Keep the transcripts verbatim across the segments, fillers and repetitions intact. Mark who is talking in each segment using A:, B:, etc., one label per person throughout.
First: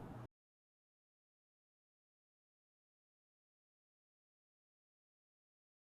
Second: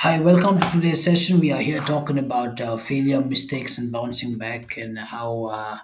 A: Hi, welcome to today's session. We are here talking about uh, failure, mistakes, and bouncing back, and how uh,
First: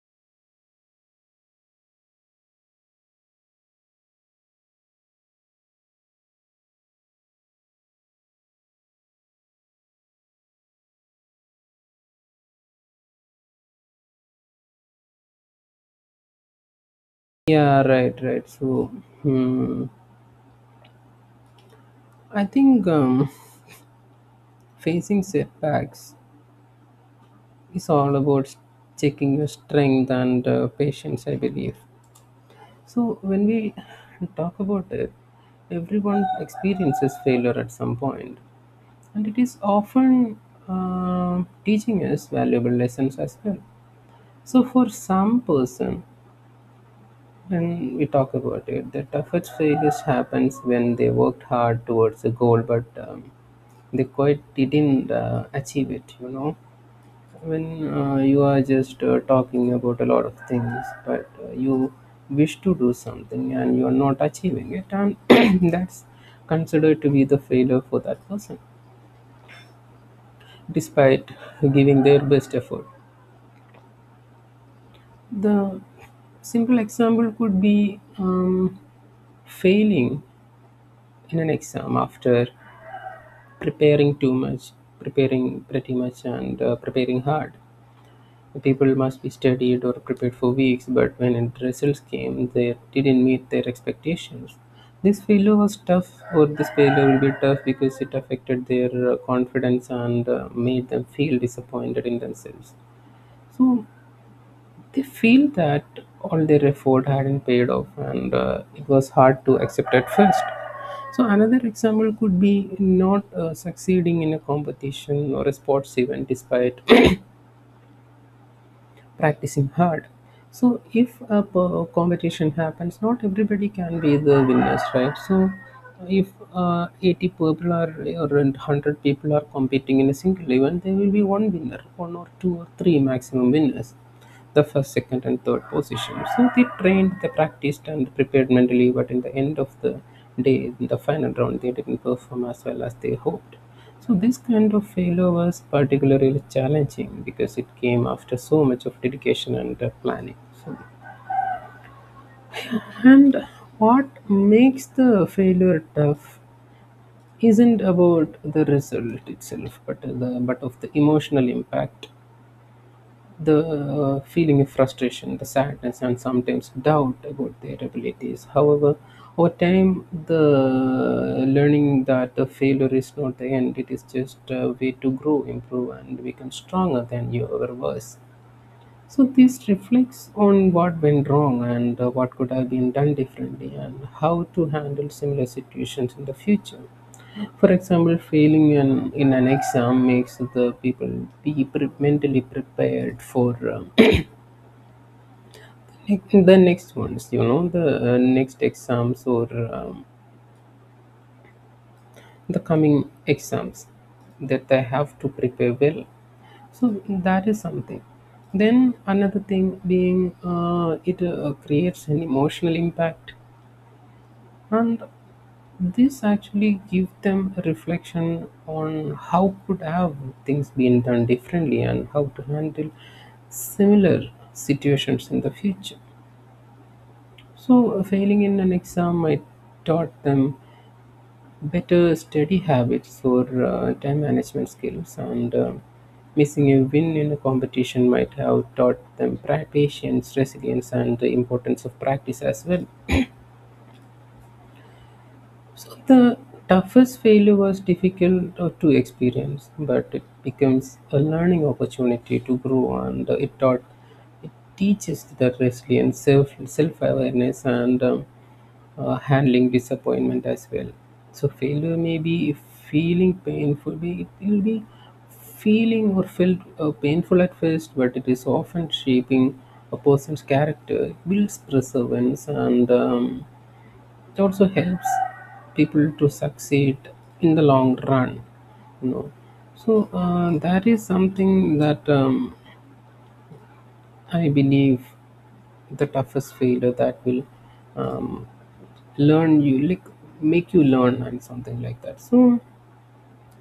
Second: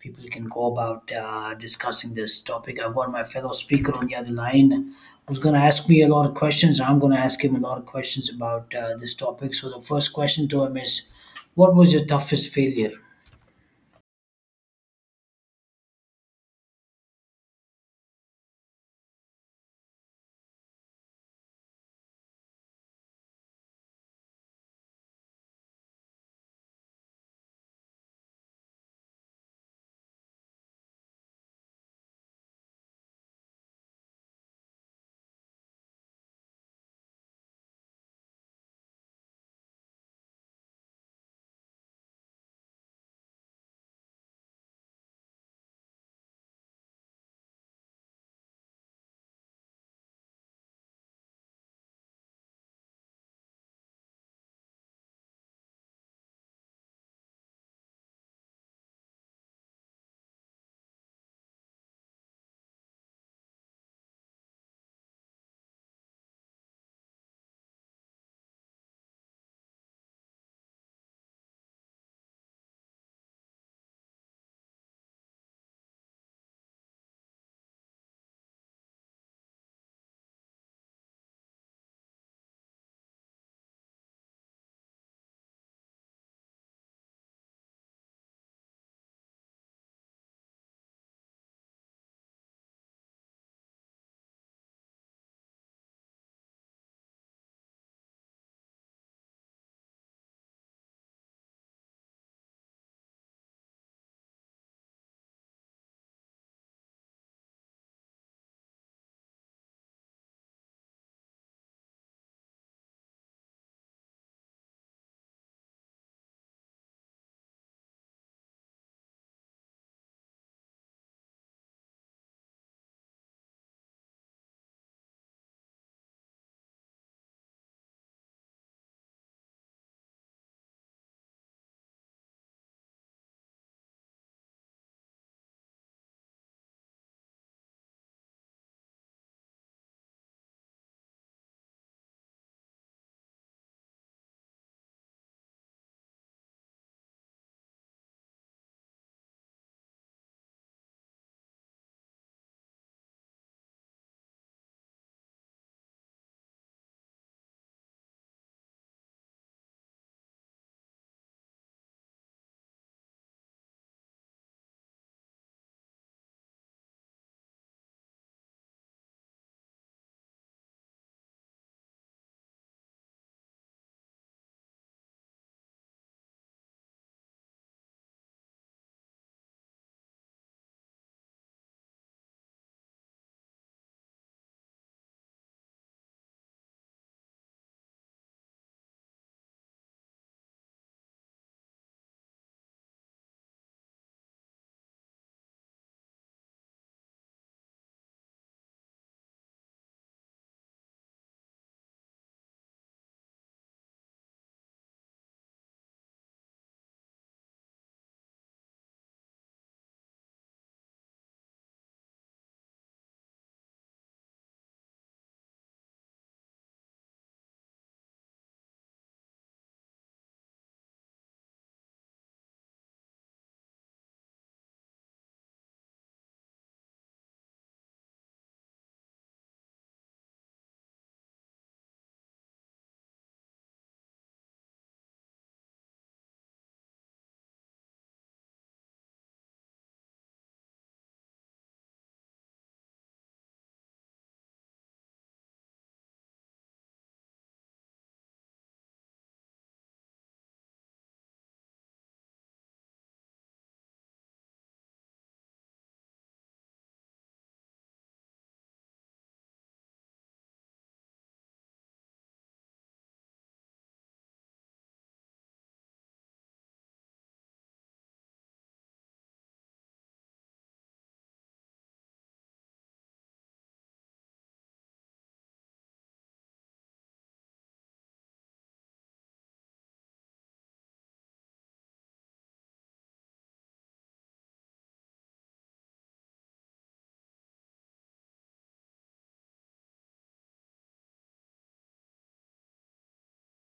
A: people can go about uh, discussing this topic. I've got my fellow speaker on the other line who's going to ask me a lot of questions. I'm going to ask him a lot of questions about uh, this topic. So, the first question to him is, what was your toughest failure?
B: Yeah, right, right. So, hmm, I think um, facing setbacks is all about checking your strength and uh, patience, I believe. So, when we talk about it, everyone experiences failure at some point, and it is often um teaching us valuable lessons as well. So, for some person, when we talk about it, the toughest failures happens when they worked hard towards a goal, but um, they quite didn't uh, achieve it you know when uh, you are just uh, talking about a lot of things but uh, you wish to do something and you are not achieving it and that's considered to be the failure for that person despite giving their best effort. The simple example could be um, failing in an exam after preparing too much, preparing pretty much, and uh, preparing hard. People must be studied or prepared for weeks, but when the results came, they didn't meet their expectations. This failure was tough, or this failure will be tough because it affected their uh, confidence and uh, made them feel disappointed in themselves. So they feel that all their effort hadn't paid off, and uh, it was hard to accept at first. So another example could be not uh, succeeding in a competition or a sports event despite practicing hard. So if a p- competition happens, not everybody can be the winners, right? So if uh, eighty people are, or one hundred people are competing in a single event, there will be one winner, one or two or three maximum winners, the first, second, and third position. So they trained, they practiced, and prepared mentally, but in the end of the day, in the final round, they didn't perform as well as they hoped. So this kind of failure was particularly challenging because it came after so much of dedication and uh, planning. So, and what makes the failure tough isn't about the result itself, but the but of the emotional impact. The uh, feeling of frustration, the sadness, and sometimes doubt about their abilities. However, over time, the learning that the failure is not the end, it is just a way to grow, improve, and become stronger than you ever was. So this reflects on what went wrong and uh, what could have been done differently and how to handle similar situations in the future. For example, failing an, in an exam makes the people be pre- mentally prepared for um, the next ones, you know, the uh, next exams, or um, the coming exams, that they have to prepare well. So that is something. Then another thing being uh, it uh, creates an emotional impact, and this actually give them a reflection on how could have things been done differently and how to handle similar situations in the future. So failing in an exam might taught them better study habits for uh, time management skills, and uh, missing a win in a competition might have taught them pra- patience, resilience, and the importance of practice as well. So the toughest failure was difficult uh, to experience, but it becomes a learning opportunity to grow, and uh, it taught, it teaches the resilience, self self awareness, and um, uh, handling disappointment as well. So failure may be feeling painful, be- it will be feeling or felt uh, painful at first, but it is often shaping a person's character. It builds perseverance, and um, it also helps people to succeed in the long run. You know, so uh, that is something that um, I believe the toughest failure that will um, learn you, like, make you learn and something like that. So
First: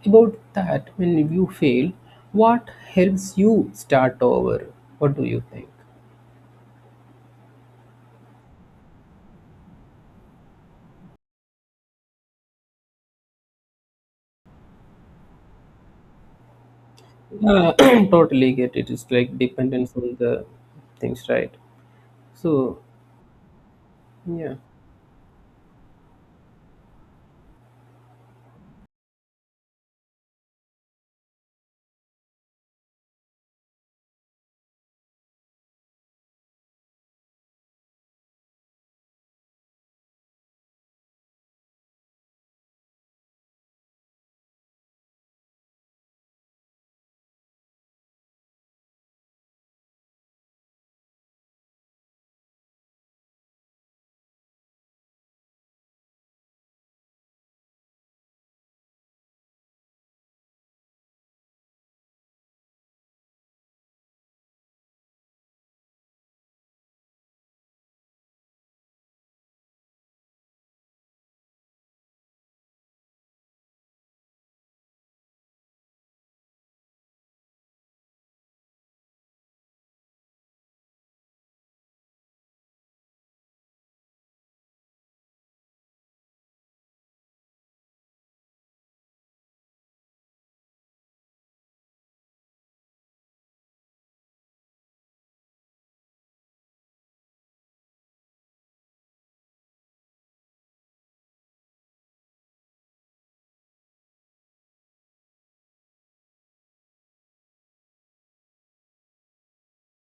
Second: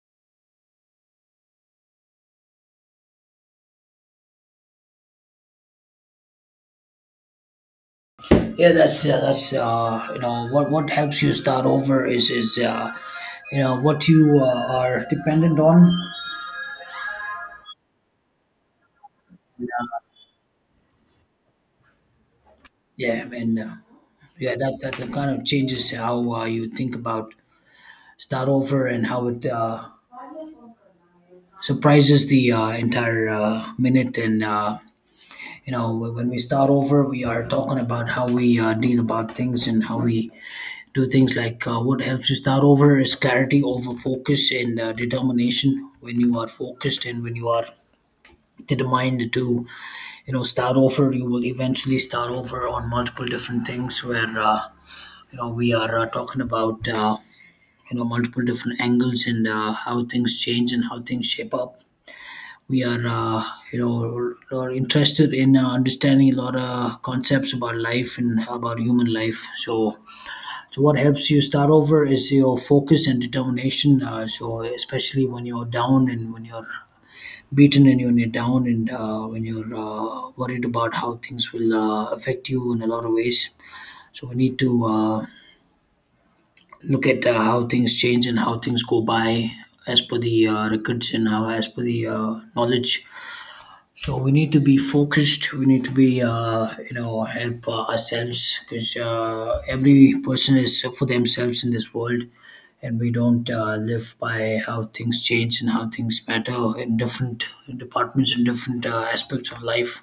B: about that, when you fail, what helps you start over? What do you think?
A: Yeah, that's uh, that's uh, you know what what helps you start over is is uh, you know what you uh, are dependent on.
B: Uh, totally get it. It's like dependence on the things, right? So,
A: Yeah, I mean, uh, yeah,
B: yeah.
A: that, that that kind of changes how uh, you think about start over and how it uh, surprises the uh, entire uh, minute. And uh, you know, wh- when we start over, we are talking about how we uh, deal about things and how we do things. Like uh, what helps you start over is clarity over focus and uh, determination. When you are focused and when you are determined to you know start over, you will eventually start over on multiple different things where. Uh, you know we are uh, talking about uh, you know multiple different angles and uh, how things change and how things shape up, we are uh, you know are interested in uh, understanding a lot of concepts about life and about human life. So so what helps you start over is your focus and determination, uh, so especially when you're down and when you're beaten and when you're down and uh, when you're uh, worried about how things will uh, affect you in a lot of ways. So we need to uh, look at uh, how things change and how things go by as per the uh, records and how as per the uh, knowledge. So we need to be focused, we need to be uh, you know help uh, ourselves, because uh, every person is for themselves in this world, and we don't uh, live by how things change and how things matter in different departments and different uh, aspects of life.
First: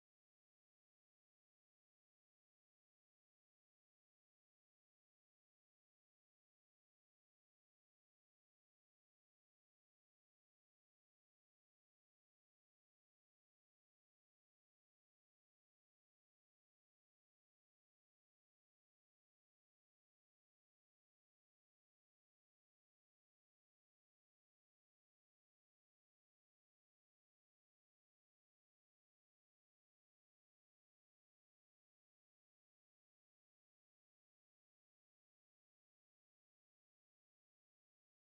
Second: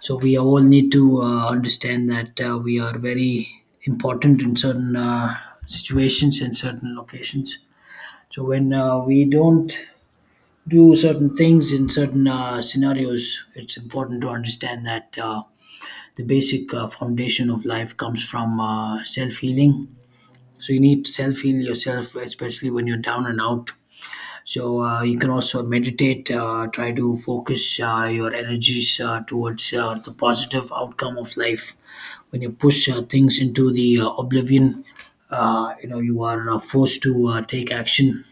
A: So we all need to uh, understand that uh, we are very important in certain uh, situations and certain locations. So when uh, we don't do certain things in certain uh, scenarios, it's important to understand that uh, the basic uh, foundation of life comes from uh, self healing. So you need to self heal yourself, especially when you're down and out. So uh, you can also meditate, uh, try to focus uh, your energies uh, towards uh, the positive outcome of life. When you push uh, things into the uh, oblivion, uh, you know you are uh, forced to uh, take action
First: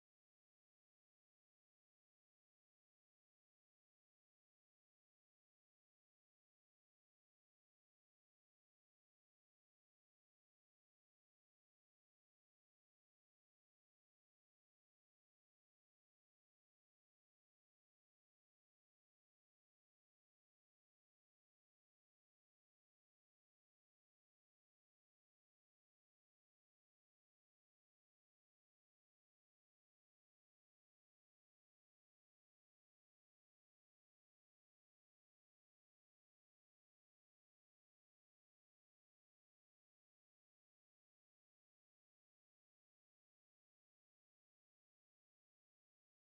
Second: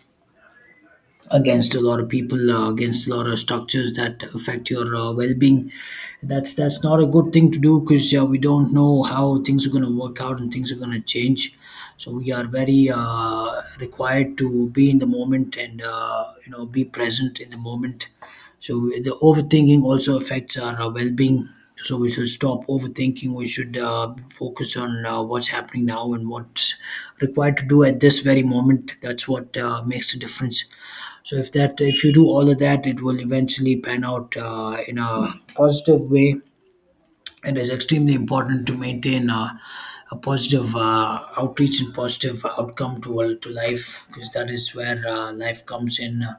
A: against a lot of people, uh, against a lot of structures that affect your uh, well-being. That's that's not a good thing to do, because uh, we don't know how things are going to work out and things are going to change. So we are very uh, required to be in the moment and uh, you know be present in the moment. So the overthinking also affects our uh, well-being. So we should stop overthinking, we should uh, focus on uh, what's happening now and what's required to do at this very moment. That's what uh, makes the difference. So if that if you do all of that, it will eventually pan out uh, in a positive way. It is extremely important to maintain uh, a positive uh, outreach and positive outcome to uh, to life, because that is where uh, life comes in. Uh,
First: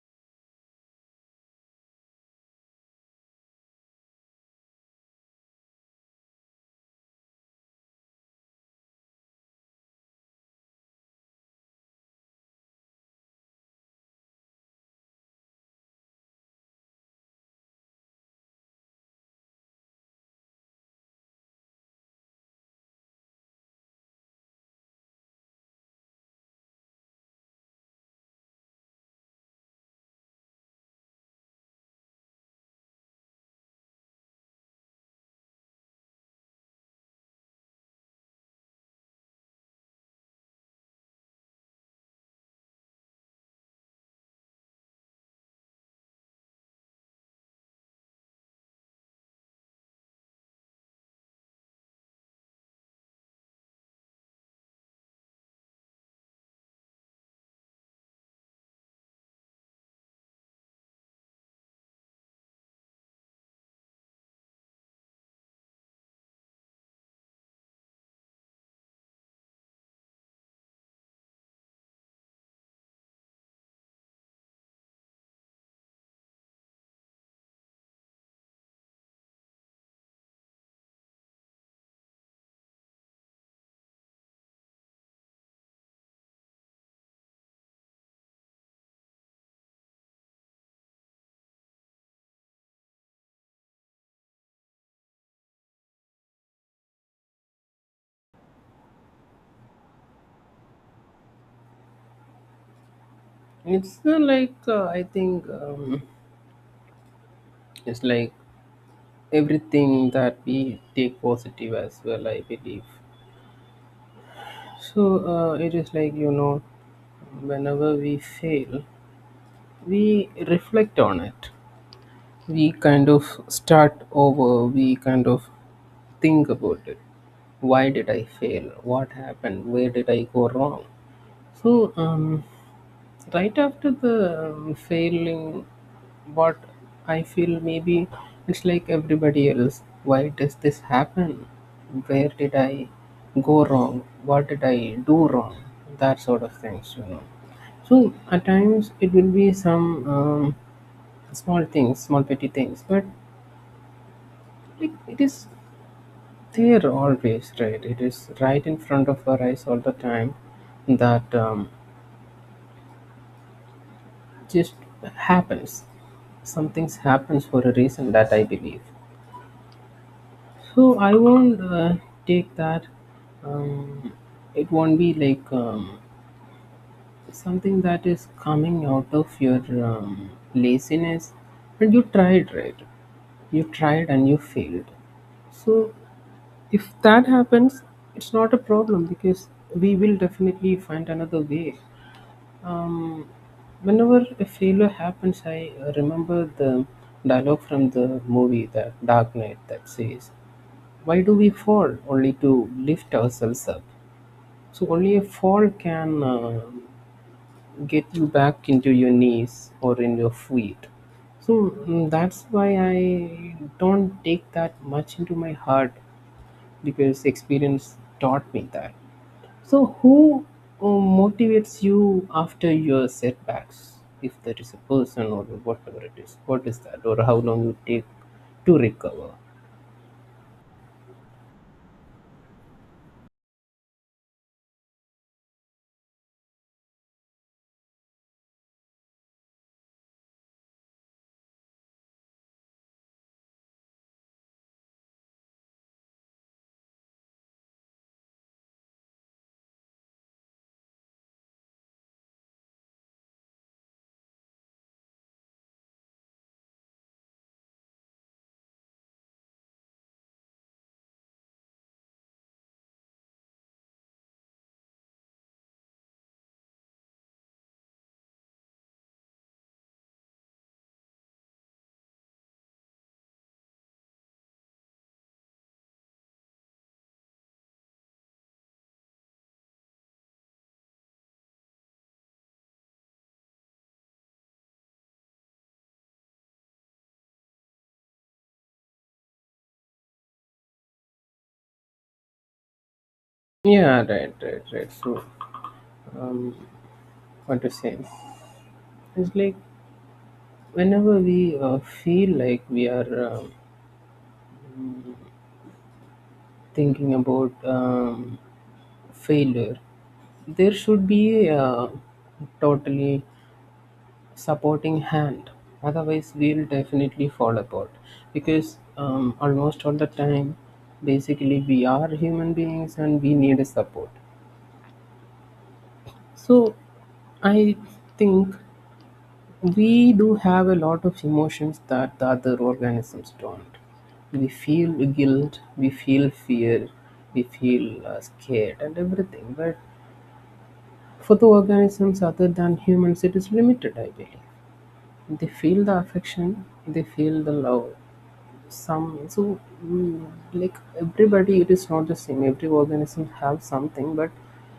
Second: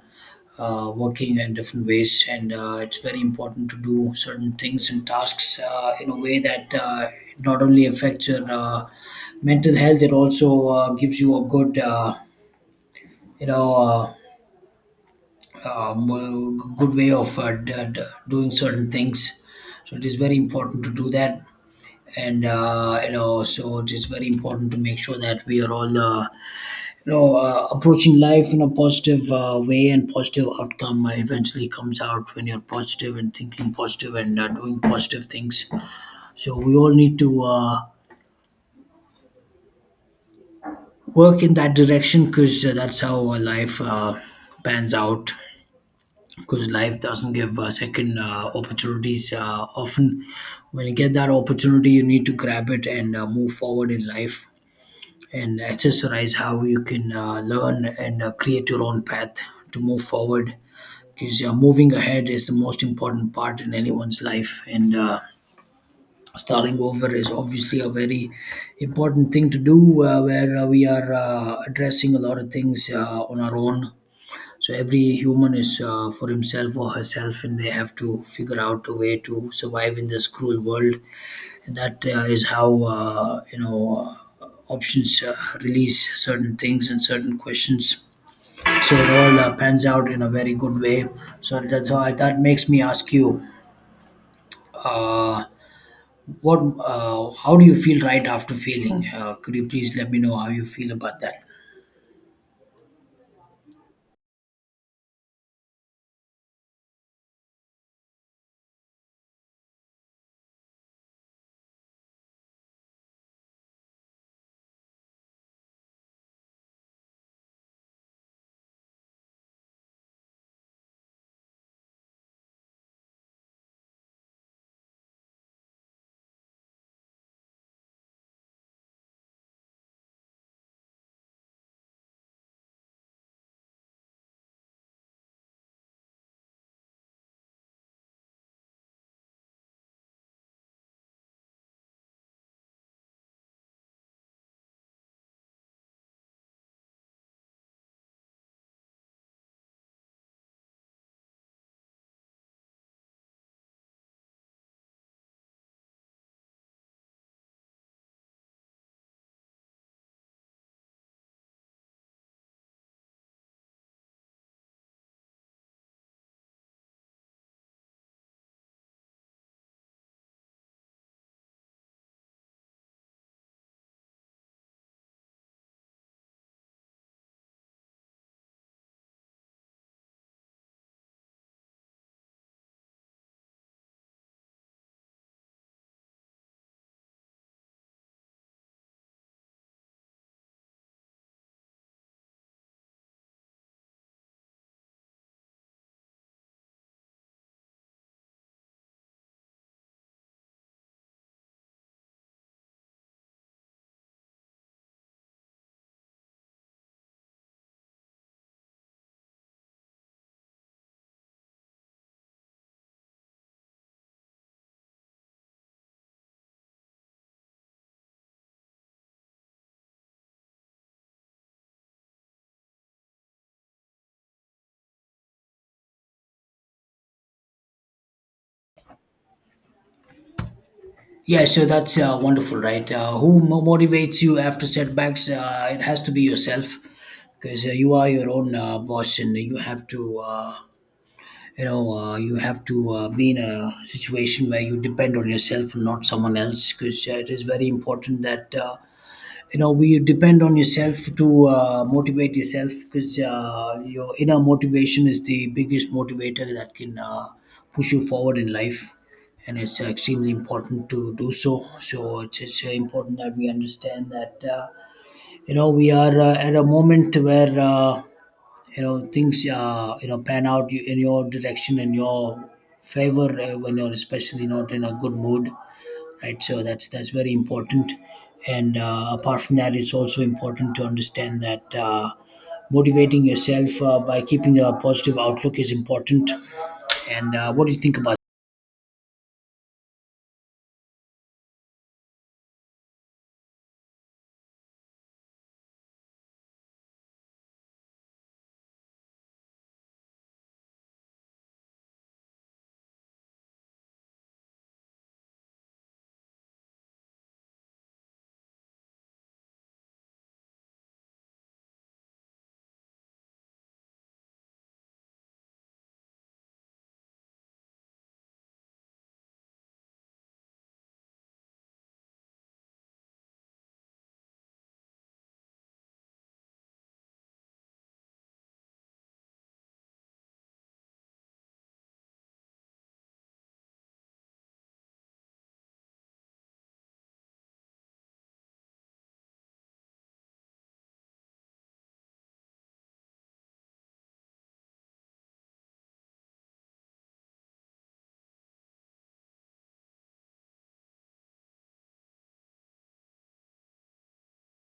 A: uh, working in different ways, and uh, it's very important to do certain things and tasks uh, in a way that uh, not only affects your uh, mental health, it also uh, gives you a good, uh, you know, uh, um, uh, good way of uh, d- d- doing certain things. So it is very important to do that, and uh, you know, so it is very important to make sure that we are all, uh, you know, uh, approaching life in a positive uh, way, and positive outcome uh, eventually comes out when you're positive and thinking positive and uh, doing positive things. So we all need to uh, work in that direction, because uh, that's how our life uh, pans out. Because life doesn't give uh, second uh, opportunities uh, often. When you get that opportunity, you need to grab it and uh, move forward in life, and accessorize how you can uh, learn and uh, create your own path to move forward. Because uh, moving ahead is the most important part in anyone's life, and uh, starting over is obviously a very important thing to do, uh, where uh, we are uh, addressing a lot of things uh, on our own. So every human is uh, for himself or herself, and they have to figure out a way to survive in this cruel world. And that uh, is how uh, you know uh, options uh, release certain things and certain questions. So it all uh, pans out in a very good way. So that's how that makes me ask you, uh, what uh, how do you feel right after failing? Uh, could you please let me know how you feel about that?
B: It's not like uh, I think, um, it's like everything that we take positive as well, I believe so. Uh, it is like, you know, whenever we fail, we reflect on it. We kind of start over. We kind of think about it. Why did I fail? What happened? Where did I go wrong? So, um, right after the um, failing, what I feel maybe, it's like everybody else. Why does this happen? Where did I go wrong? What did I do wrong? That sort of things, you know. So at times it will be some um, small things, small petty things, but like it is there always, right? It is right in front of our eyes all the time that um, just happens. Something happens for a reason, that I believe. So I won't uh, take that. Um, it won't be like um, something that is coming out of your um, laziness. But you tried, right? You tried and you failed. So if that happens, it's not a problem because we will definitely find another way. Um, Whenever a failure happens, I uh, remember the dialogue from the movie The Dark Knight that says, "Why do we fall? Only to lift ourselves up." So, only a fall can uh, get you back into your knees or in your feet. So, mm, that's why I don't take that much into my heart because experience taught me that. So, who uh, motivates you after your setbacks? If there is a person or whatever it is, what is that, or how long you take to recover?
A: Yeah, so that's uh, wonderful, right? Uh, who mo- motivates you after setbacks? Uh, it has to be yourself, because uh, you are your own uh, boss, and you have to, uh, you know, uh, you have to uh, be in a situation where you depend on yourself and not someone else. Because uh, it is very important that uh, you know we depend on yourself to uh, motivate yourself, because uh, your inner motivation is the biggest motivator that can uh, push you forward in life. And it's uh, extremely important to do so. So it's, it's very important that we understand that uh, you know we are uh, at a moment where uh, you know things uh, you know pan out in your direction in your favor, uh, when you're especially not in a good mood, right? So that's that's very important. And uh, apart from that, it's also important to understand that uh, motivating yourself uh, by keeping a positive outlook is important. And uh, what do you think about?
B: Yeah, right, right, right. So, um, what to say? It's like whenever we uh, feel like we are um thinking about um, failure, there should be a totally supporting hand, otherwise we'll definitely fall apart, because um, almost all the time, basically we are human beings and we need a support. So I think we do have a lot of emotions that the other organisms don't. We feel guilt, we feel fear, we feel uh, scared and everything, but for the organisms other than humans, it is limited, I believe. They feel the affection, they feel the love, some. So, mm, like, everybody, it is not the same. Every organism have something, but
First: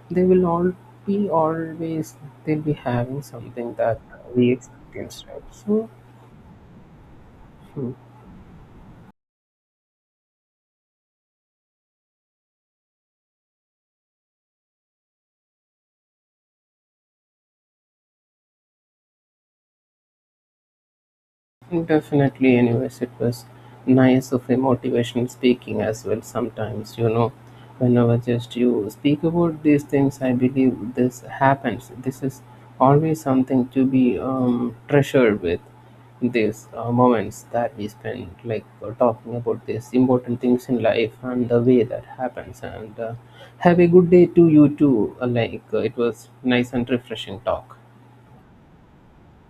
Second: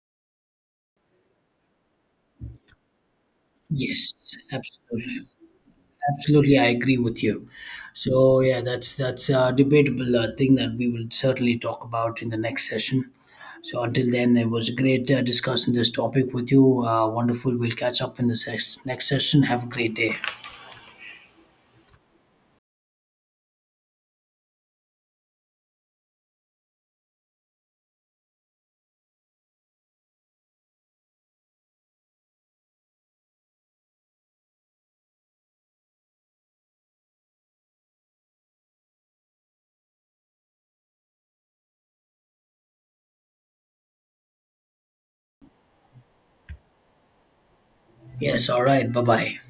B: they will all be always, they'll be having something that
A: Yes,
B: we
A: absolutely.
B: experience, right? So
A: Absolutely, I agree with you.
B: hmm.
A: So yeah, that's that's a debatable uh, thing that we will certainly talk about in the next session. So until then, it was great uh, discussing this topic with you. Uh, wonderful, we'll catch up in the ses- next session. Have a great day.
B: Oh, definitely. Anyways, it was nice of a motivation speaking as well. Sometimes, you know, whenever just you speak about these things, I believe this happens. This is always something to be um, treasured with these uh, moments that we spend, like uh, talking about these important things in life and the way that happens. And uh, have a good day to you too. Uh, Like, uh, it was nice and refreshing talk.
A: Yes, all right, bye bye.